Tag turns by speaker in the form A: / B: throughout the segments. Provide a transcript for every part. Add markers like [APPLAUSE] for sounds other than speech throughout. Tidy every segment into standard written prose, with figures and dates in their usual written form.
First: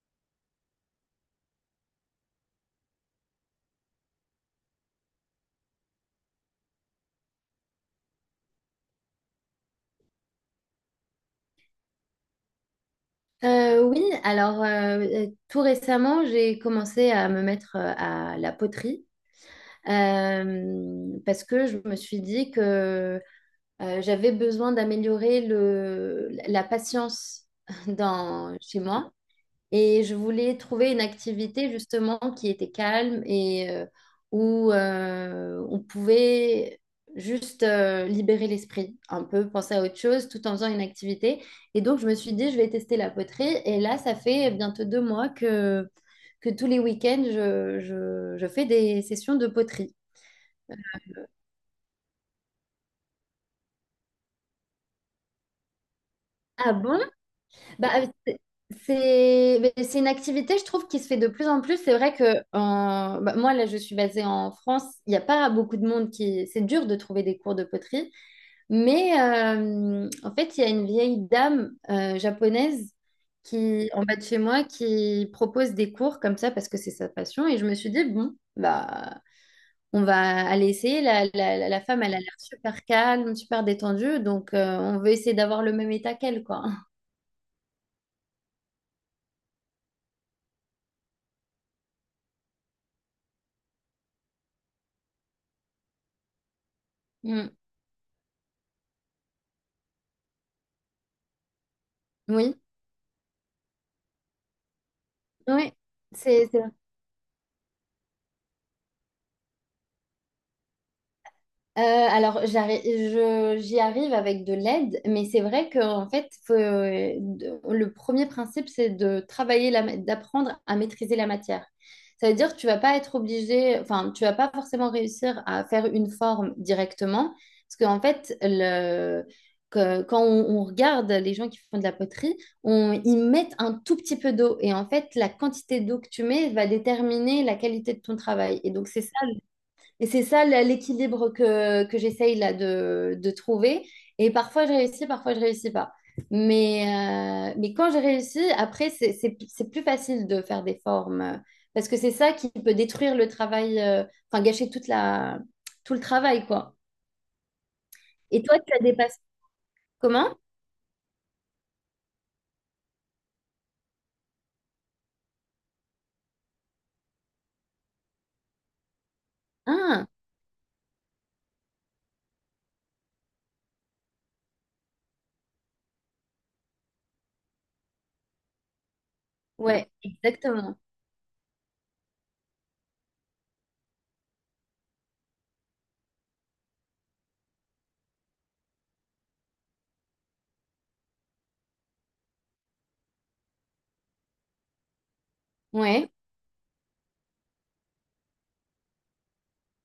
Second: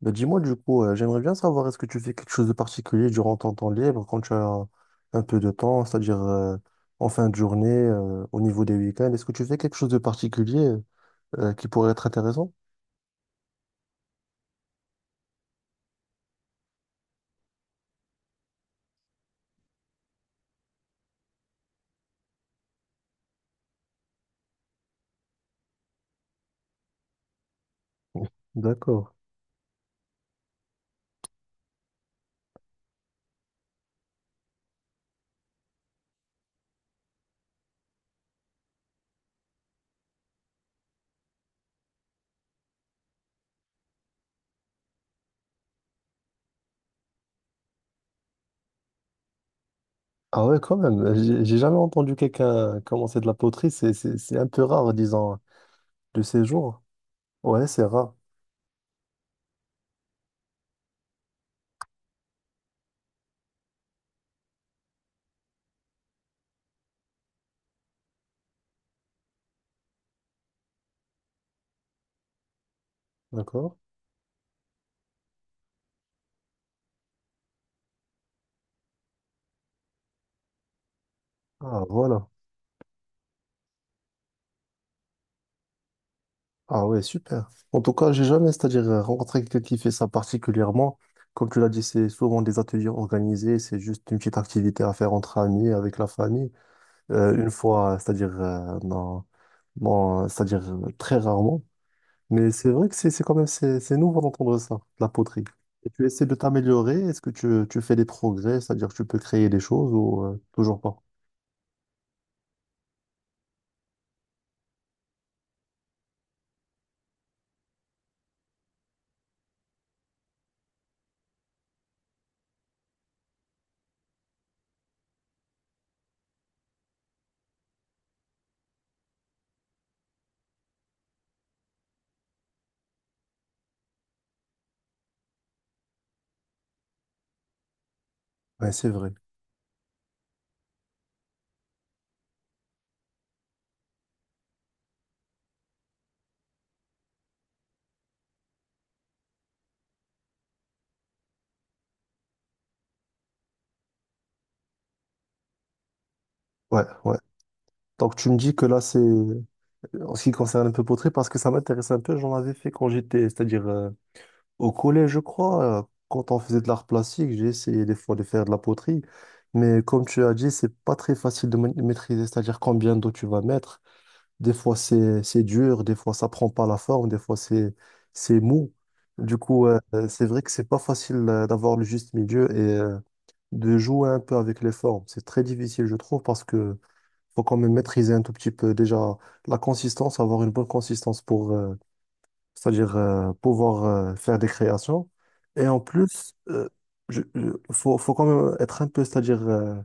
A: Bah dis-moi du coup, j'aimerais bien savoir est-ce que tu fais quelque chose de particulier durant ton temps libre quand tu as un peu de temps, c'est-à-dire en fin de journée, au niveau des week-ends, est-ce que tu fais quelque chose de particulier qui pourrait être intéressant?
B: Oui, alors tout récemment, j'ai commencé à me mettre à la poterie parce que je me suis dit que j'avais besoin d'améliorer la patience [LAUGHS] chez
A: D'accord.
B: moi. Et je voulais trouver une activité justement qui était calme et où on pouvait juste libérer l'esprit, un peu penser à autre chose tout en faisant une activité. Et donc je me suis dit, je vais tester la poterie. Et là, ça fait bientôt 2 mois que tous les week-ends, je fais des sessions de poterie.
A: Ah ouais, quand même. J'ai jamais entendu quelqu'un commencer de la poterie. C'est un peu rare, disons, de ces
B: Ah
A: jours.
B: bon?
A: Ouais, c'est
B: Bah,
A: rare.
B: mais c'est une activité, je trouve, qui se fait de plus en plus. C'est vrai que bah, moi, là, je suis basée en France. Il n'y a pas beaucoup de monde qui... C'est dur de trouver des cours de poterie. Mais en fait, il y a une vieille dame japonaise
A: D'accord.
B: qui, en bas de chez moi qui propose des cours comme ça parce que c'est sa passion. Et je me suis dit, bon, bah, on va aller essayer. La
A: Ah,
B: femme, elle a
A: voilà.
B: l'air super calme, super détendue. Donc, on veut essayer d'avoir le même état qu'elle, quoi.
A: Ah ouais, super. En tout cas, j'ai jamais, c'est-à-dire rencontré quelqu'un qui fait ça particulièrement. Comme tu l'as dit, c'est souvent des ateliers organisés, c'est juste une petite activité à faire entre amis, avec la famille. Euh,
B: Mm.
A: une fois, c'est-à-dire non, non, c'est-à-dire très rarement. Mais
B: Oui.
A: c'est vrai que c'est quand même c'est nouveau d'entendre ça, la poterie.
B: Oui,
A: Et tu essaies de
B: c'est vrai.
A: t'améliorer, est-ce que tu fais des progrès, c'est-à-dire que tu peux créer des choses ou toujours pas?
B: Euh, alors, j'y arrive avec de l'aide, mais c'est vrai que en fait, faut, le premier principe, c'est de travailler, d'apprendre à maîtriser la matière. Ça veut dire que tu vas pas être obligé, enfin, tu vas pas forcément réussir à faire une forme directement, parce qu'en fait, quand on regarde les gens qui font de la poterie, ils mettent un tout petit peu d'eau, et en fait, la quantité d'eau que tu mets va déterminer la qualité de ton travail. Et
A: Ouais,
B: donc,
A: c'est
B: c'est ça.
A: vrai.
B: Et c'est ça l'équilibre que j'essaye là de trouver. Et parfois je réussis pas. Mais quand j'ai réussi, après, c'est plus facile de faire des formes. Parce que c'est ça qui peut détruire le travail, enfin gâcher tout le travail, quoi.
A: Ouais, ouais. Donc tu me
B: Et
A: dis
B: toi,
A: que
B: tu as
A: là,
B: des
A: c'est
B: passions.
A: en ce qui
B: Comment?
A: concerne un peu poterie, parce que ça m'intéresse un peu, j'en avais fait quand j'étais, c'est-à-dire au collège, je crois, quand on faisait de l'art plastique, j'ai essayé des fois de faire de la poterie, mais comme
B: Ah,
A: tu as dit, c'est pas très facile de maîtriser, c'est-à-dire combien d'eau tu vas mettre. Des fois, c'est dur, des fois, ça prend pas la forme, des fois, c'est mou. Du coup,
B: ouais,
A: c'est vrai que c'est
B: exactement.
A: pas facile d'avoir le juste milieu et de jouer un peu avec les formes. C'est très difficile, je trouve, parce que faut quand même maîtriser un tout petit peu déjà la consistance, avoir une bonne consistance pour, c'est-à-dire pouvoir faire des créations. Et en
B: Ouais.
A: plus, faut quand même être un peu, c'est-à-dire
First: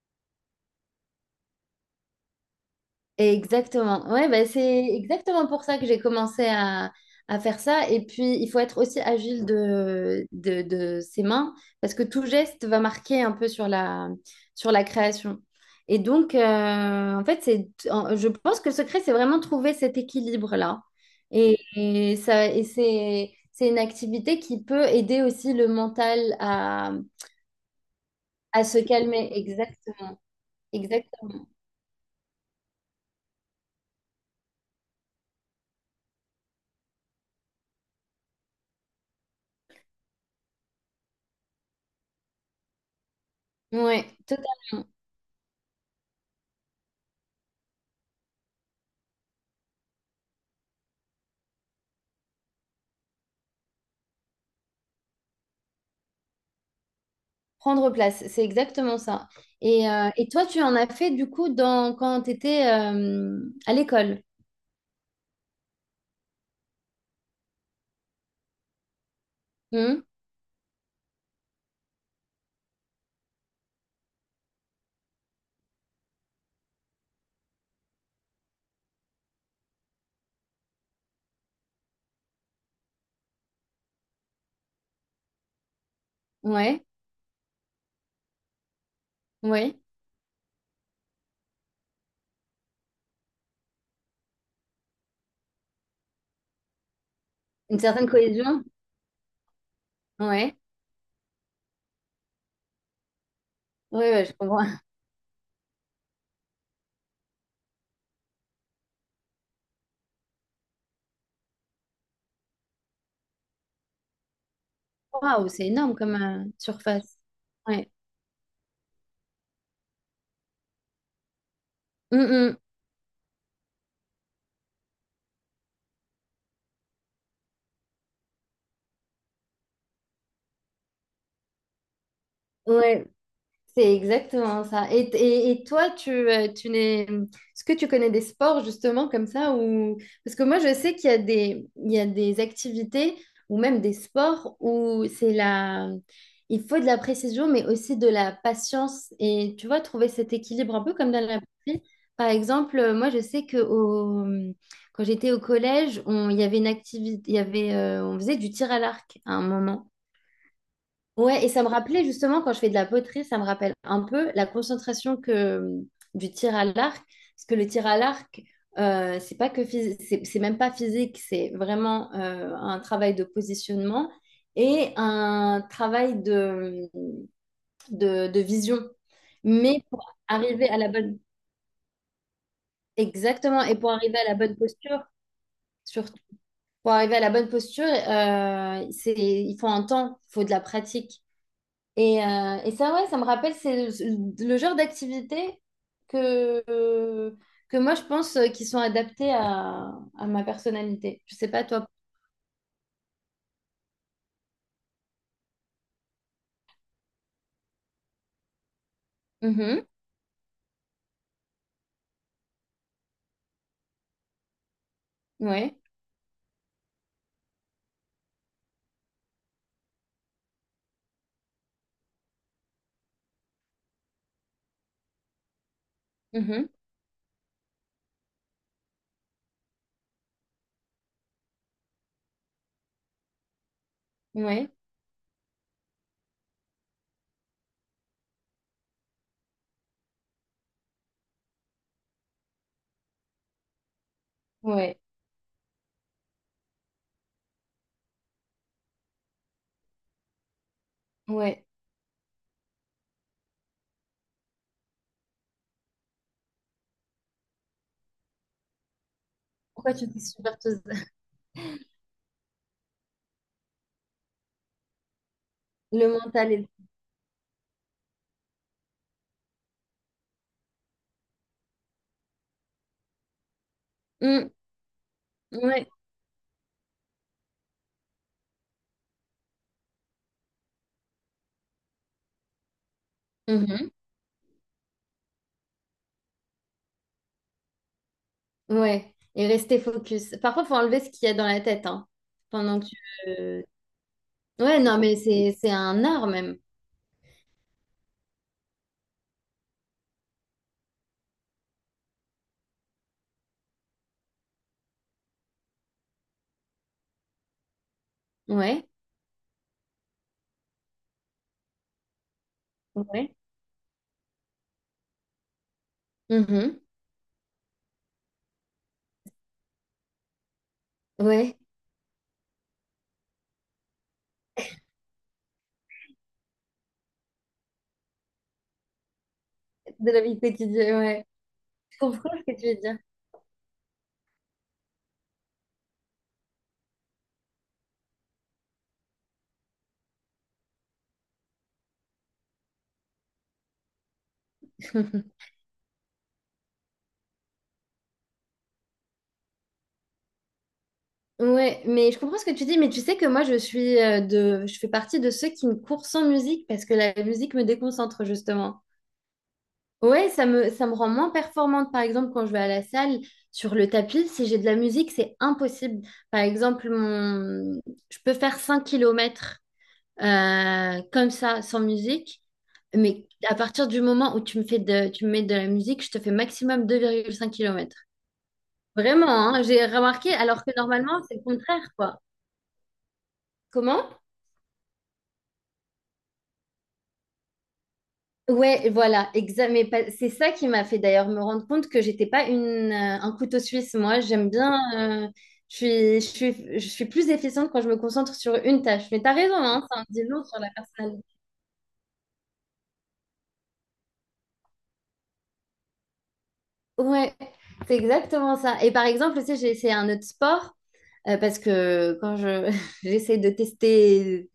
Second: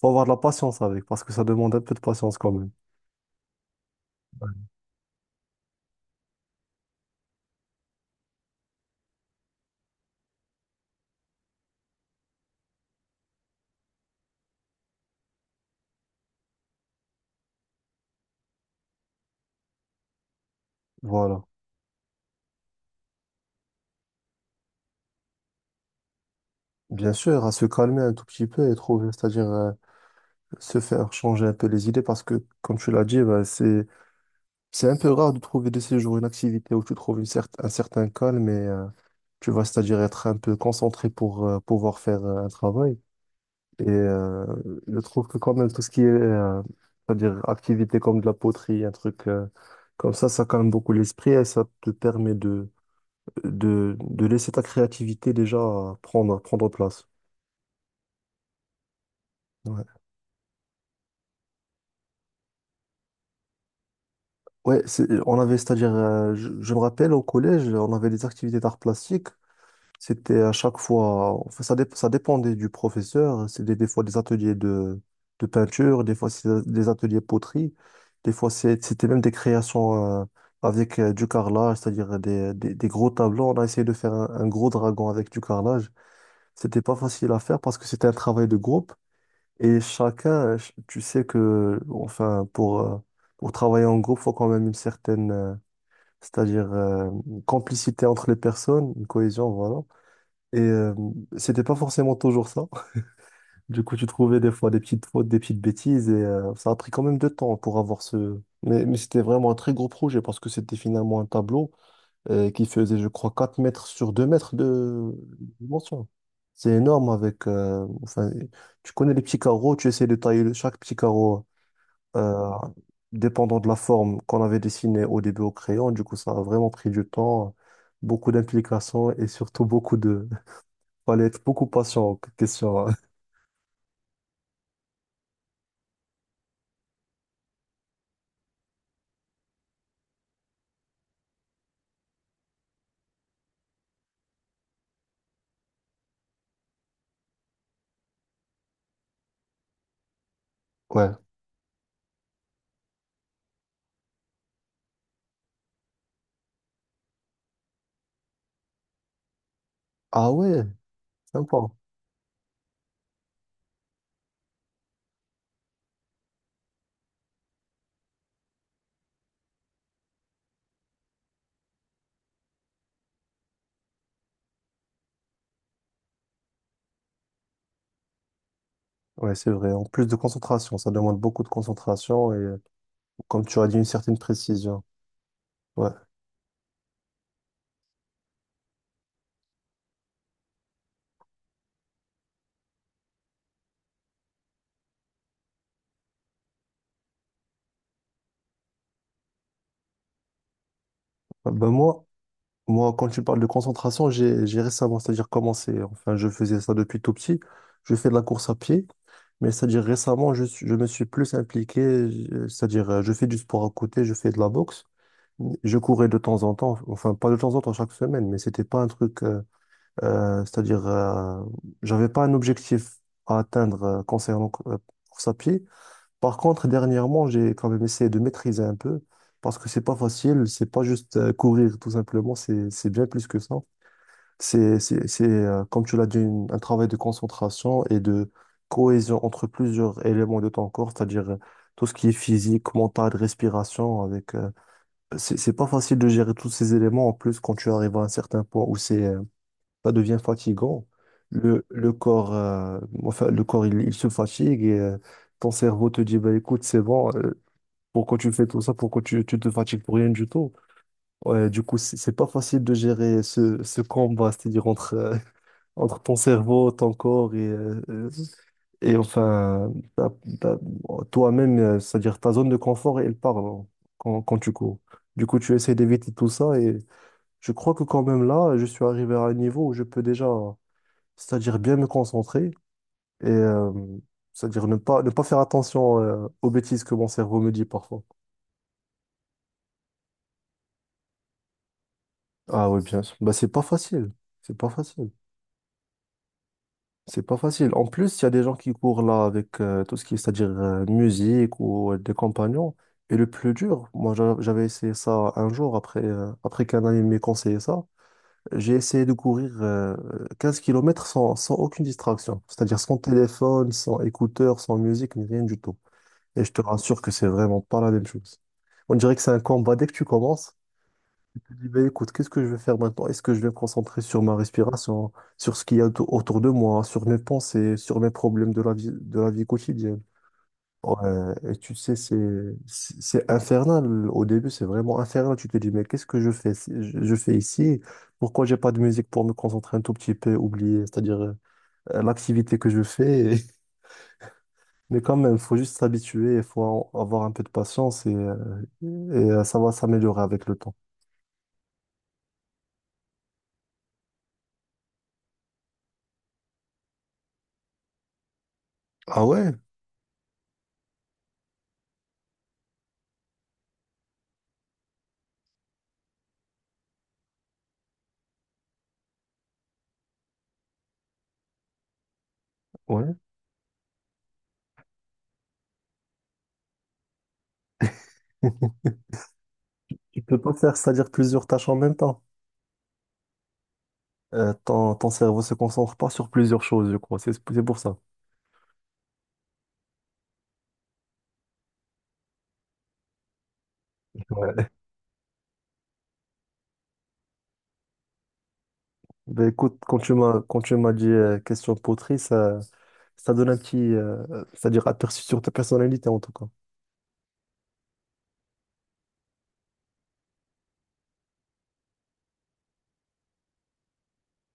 A: faut avoir de la patience avec, parce que ça demande un peu de patience quand même.
B: Exactement. Ouais, bah, c'est exactement pour ça que j'ai commencé à faire ça. Et puis, il faut être aussi agile de ses mains parce que tout geste va marquer un peu sur la création. Et donc, en fait, je pense que le secret, c'est vraiment trouver cet équilibre-là.
A: Voilà.
B: Et ça, et c'est une activité qui peut aider aussi le mental
A: Bien sûr, à se calmer un tout petit
B: à
A: peu et
B: se
A: trouver,
B: calmer.
A: c'est-à-dire
B: Exactement.
A: se faire changer
B: Exactement.
A: un peu les idées, parce que comme tu l'as dit, bah, c'est un peu rare de trouver de ces jours une activité où tu trouves une un certain calme et tu vas, c'est-à-dire être un peu concentré pour pouvoir faire un travail. Et
B: Ouais,
A: euh,
B: totalement.
A: je trouve que quand même tout ce qui est, c'est-à-dire activité comme de la poterie, un truc comme ça calme beaucoup l'esprit et ça te permet de laisser ta créativité déjà prendre place.
B: Prendre place, c'est exactement ça.
A: Ouais,
B: Et toi, tu en as fait du coup quand tu étais à l'école.
A: ouais on avait, c'est-à-dire, je me rappelle au collège, on avait des activités d'art plastique.
B: Hum,
A: C'était à chaque fois, enfin, ça dépendait du professeur. C'était des fois des ateliers de peinture, des fois c'est des ateliers poterie, des fois c'était même des créations avec du carrelage, c'est-à-dire des gros tableaux. On a essayé de faire un gros dragon avec du carrelage. C'était
B: Ouais,
A: pas facile à faire parce que c'était un travail de groupe
B: ouais.
A: et chacun, tu sais que, enfin, pour travailler en groupe, faut quand même une certaine, c'est-à-dire
B: Une certaine
A: complicité entre les
B: cohésion.
A: personnes, une cohésion, voilà.
B: Ouais,
A: Et c'était pas forcément toujours ça. [LAUGHS] Du coup, tu
B: ouais, ouais, je
A: trouvais des
B: comprends.
A: fois des petites fautes, des petites bêtises, et ça a pris quand même de temps pour avoir ce. Mais c'était vraiment un très gros projet parce que c'était finalement un tableau qui faisait, je crois, 4 mètres sur 2 mètres de
B: Waouh, c'est énorme
A: dimension.
B: comme
A: C'est énorme
B: surface.
A: avec,
B: Ouais.
A: enfin, tu connais les petits carreaux, tu essaies de tailler chaque petit carreau
B: Hum,
A: euh,
B: hum.
A: dépendant de la forme qu'on avait dessinée au début au crayon. Du coup, ça a vraiment pris du temps, beaucoup d'implications et surtout beaucoup. Fallait être beaucoup patient, en question, hein.
B: Ouais. C'est exactement ça. Et toi, tu n'es... Est-ce que tu connais des sports justement comme ça ou... Parce que moi, je sais qu'il y a des activités ou même des sports où c'est la... Il faut de la précision, mais aussi de la patience. Et tu vois, trouver cet équilibre un
A: [LAUGHS]
B: peu
A: Ouais.
B: comme dans la batterie. Par exemple, moi, je sais que au... quand j'étais au collège, il y avait une activité, on faisait du tir à l'arc à un moment.
A: Ah ouais,
B: Ouais, et
A: sympa.
B: ça me rappelait justement, quand je fais de la poterie, ça me rappelle un peu la concentration du tir à l'arc. Parce que le tir à l'arc, c'est même pas physique, c'est vraiment un travail de positionnement et un travail de vision.
A: Ouais, c'est vrai.
B: Mais
A: En plus
B: pour
A: de
B: arriver
A: concentration,
B: à la
A: ça demande
B: bonne,
A: beaucoup de concentration et, comme tu
B: exactement,
A: as dit,
B: et
A: une
B: pour
A: certaine
B: arriver à la bonne
A: précision.
B: posture,
A: Ouais.
B: surtout, pour arriver à la bonne posture, c'est, il faut un temps, il faut de la pratique. Et ça, ouais, ça me rappelle, c'est le genre d'activité que, euh, que moi, je pense qui sont adaptées à ma personnalité. Je sais
A: Ah,
B: pas,
A: ben
B: toi.
A: moi, quand tu parles de concentration, j'ai récemment, c'est-à-dire commencé, enfin, je faisais ça depuis tout petit. Je fais de la course à pied. Mais c'est-à-dire
B: Mhm,
A: récemment, je me suis plus impliqué, c'est-à-dire je fais du sport à côté, je fais de la boxe. Je
B: ouais,
A: courais de temps en temps, enfin pas de temps en temps chaque semaine, mais c'était pas un truc, c'est-à-dire j'avais pas un objectif à atteindre concernant course à pied. Par
B: mhm,
A: contre, dernièrement, j'ai quand même essayé de maîtriser un peu parce que c'est pas facile, c'est pas juste courir tout simplement, c'est bien plus que ça.
B: ouais,
A: C'est, comme tu l'as dit, un travail de concentration et de cohésion entre plusieurs éléments de ton corps, c'est-à-dire tout ce qui est physique, mental, respiration, avec,
B: ouais,
A: c'est pas facile de gérer tous ces éléments. En plus, quand tu arrives à un certain point où c'est, ça devient fatigant,
B: ouais.
A: le corps, enfin, le corps, il se fatigue et ton cerveau te dit, bah, écoute, c'est bon, pourquoi tu fais tout ça, pourquoi tu te fatigues
B: Pourquoi
A: pour
B: tu
A: rien
B: dis
A: du tout?
B: superpose [LAUGHS]
A: Ouais, du coup, c'est pas facile de gérer ce combat, c'est-à-dire entre entre
B: Le
A: ton
B: mental est...
A: cerveau, ton corps et enfin, ta- toi-même, c'est-à-dire ta zone de confort, elle part hein, quand
B: Mm,
A: tu cours. Du coup, tu essaies
B: ouais,
A: d'éviter tout ça et je crois que quand même là, je suis arrivé à un niveau où je peux déjà, c'est-à-dire bien me concentrer et
B: mhm,
A: c'est-à-dire ne pas faire attention aux bêtises que mon cerveau me dit parfois.
B: ouais. Et rester focus. Parfois, faut enlever ce qu'il y a dans la tête, hein,
A: Ah
B: pendant
A: oui,
B: que tu...
A: bien sûr. Bah, c'est
B: euh,
A: pas facile. C'est pas
B: Ouais, non,
A: facile.
B: mais c'est un art même.
A: C'est pas facile. En plus, il y a des gens qui courent là avec tout ce qui est, c'est-à-dire musique ou des compagnons. Et le plus dur, moi j'avais essayé ça un jour après, après qu'un ami m'ait conseillé ça. J'ai
B: Ouais,
A: essayé de courir 15 km sans aucune distraction. C'est-à-dire sans
B: ouais,
A: téléphone, sans écouteurs sans musique, ni rien du tout. Et je te
B: mhm,
A: rassure que c'est vraiment pas la même chose. On dirait que c'est un combat dès que tu commences. Je
B: ouais.
A: dis, ben, écoute, qu'est-ce que je vais faire maintenant? Est-ce que je vais me concentrer sur ma respiration, sur ce qu'il y a autour de moi, sur mes pensées, sur mes problèmes de la vie, quotidienne?
B: De la vie
A: Ouais,
B: quotidienne.
A: et tu sais,
B: Je
A: c'est,
B: comprends ce que tu veux
A: c'est
B: dire.
A: c'est infernal. Au début, c'est vraiment infernal. Tu te dis, mais qu'est-ce que je fais, je fais ici? Pourquoi j'ai pas de musique pour me concentrer un tout petit peu, oublier, c'est-à-dire l'activité que je fais. [LAUGHS] Mais quand même,
B: [LAUGHS]
A: faut juste s'habituer, il faut avoir un peu de patience et ça va s'améliorer avec le temps.
B: Ouais, mais je comprends ce que tu dis, mais tu sais que moi je fais partie de ceux qui me courent sans musique parce que la musique me déconcentre justement.
A: Ah ouais?
B: Ouais, ça me rend moins performante par exemple quand je vais à la salle sur le tapis, si j'ai de la musique, c'est impossible. Par exemple, mon je peux faire 5 km comme ça sans musique,
A: Ouais.
B: mais à partir du moment où tu me mets de la musique, je te fais maximum 2,5 km.
A: [LAUGHS]
B: Vraiment, hein, j'ai
A: Tu
B: remarqué,
A: peux pas
B: alors que
A: faire, c'est-à-dire
B: normalement, c'est le
A: plusieurs tâches en
B: contraire,
A: même
B: quoi.
A: temps.
B: Comment?
A: Ton cerveau se concentre pas sur plusieurs choses, je crois. C'est pour ça.
B: Ouais, voilà, exact. C'est ça qui m'a fait d'ailleurs me rendre compte que j'étais pas un couteau suisse. Moi, j'aime
A: Ouais. [LAUGHS]
B: bien. Je suis plus efficiente quand je me concentre sur une tâche. Mais t'as
A: Ben
B: raison,
A: écoute,
B: hein,
A: quand
B: ça en
A: tu
B: dit
A: m'as
B: long sur
A: quand
B: la
A: tu m'as dit
B: personne.
A: question de poterie, ça donne un petit, c'est-à-dire aperçu sur ta personnalité en tout cas.
B: Ouais, c'est exactement ça. Et par exemple, tu sais, j'ai essayé un autre sport parce que quand je [LAUGHS] j'essaie de tester,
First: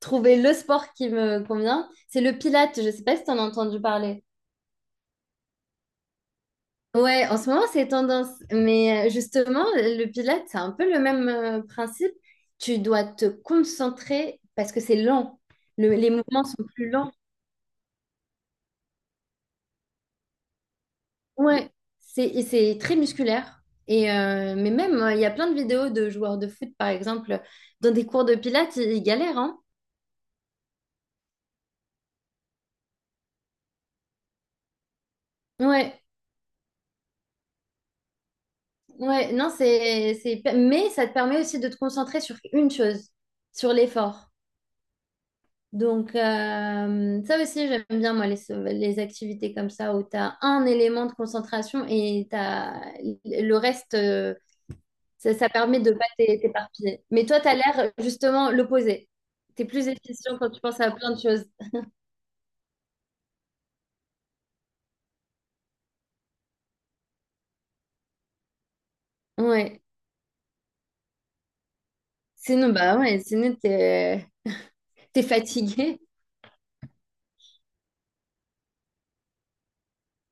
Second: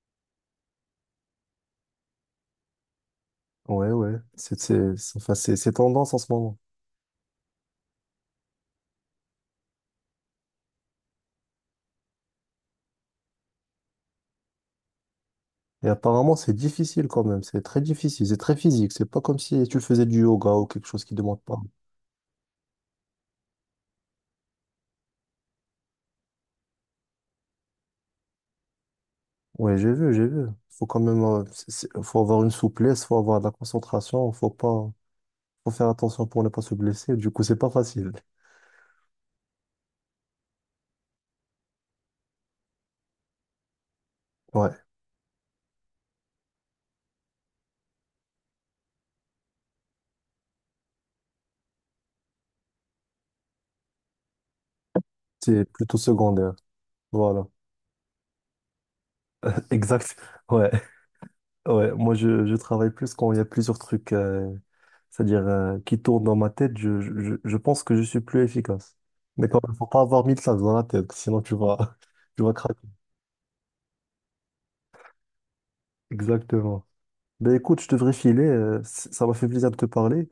B: trouver le sport qui me convient, c'est le pilate. Je sais pas si t'en as entendu
A: Ouais, ouais.
B: parler.
A: Enfin, c'est tendance en ce moment.
B: Ouais, en ce moment, c'est tendance. Mais justement, le pilates, c'est un peu le même principe. Tu dois te concentrer parce que c'est lent.
A: Et
B: Les
A: apparemment,
B: mouvements
A: c'est
B: sont plus
A: difficile
B: lents.
A: quand même. C'est très difficile. C'est très physique. C'est pas comme si tu faisais du yoga ou quelque chose qui demande pas.
B: Ouais, c'est très musculaire. Mais même, il y a plein de vidéos de joueurs de foot, par exemple, dans des cours de pilates, ils galèrent, hein.
A: Ouais, j'ai vu, j'ai vu. Faut quand même, faut avoir une souplesse, faut avoir de la concentration, faut pas. Faut faire
B: Ouais,
A: attention pour ne pas se blesser. Du coup, c'est pas facile.
B: ouais, non, mais ça te permet aussi de te concentrer sur une chose, sur l'effort.
A: Ouais.
B: Donc, ça aussi, j'aime bien, moi, les activités comme ça, où tu as un élément de concentration et t'as, le reste, ça
A: C'est
B: permet de
A: plutôt
B: pas
A: secondaire.
B: t'éparpiller. Mais toi,
A: Voilà.
B: tu as l'air justement l'opposé. Tu es
A: [LAUGHS]
B: plus
A: Exact.
B: efficient quand tu
A: Ouais.
B: penses à plein de choses.
A: Ouais. Moi, je travaille plus quand il y a plusieurs trucs, c'est-à-dire, qui tournent dans ma tête. Je pense que je suis plus efficace. Mais quand même,
B: Ouais.
A: faut pas avoir mille sacs dans la tête, sinon tu vas, [LAUGHS] tu vas
B: Sinon,
A: craquer.
B: bah ouais, sinon, tu t'es fatigué.
A: Exactement. Ben écoute, je devrais filer, ça m'a fait plaisir de te parler.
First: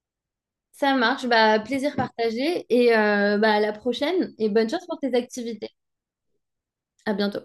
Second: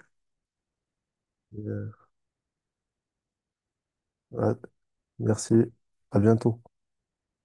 B: Ça marche. Bah,
A: Euh,
B: plaisir partagé et bah, à la prochaine et
A: ouais.
B: bonne chance pour tes
A: Merci.
B: activités.
A: À bientôt.
B: À bientôt.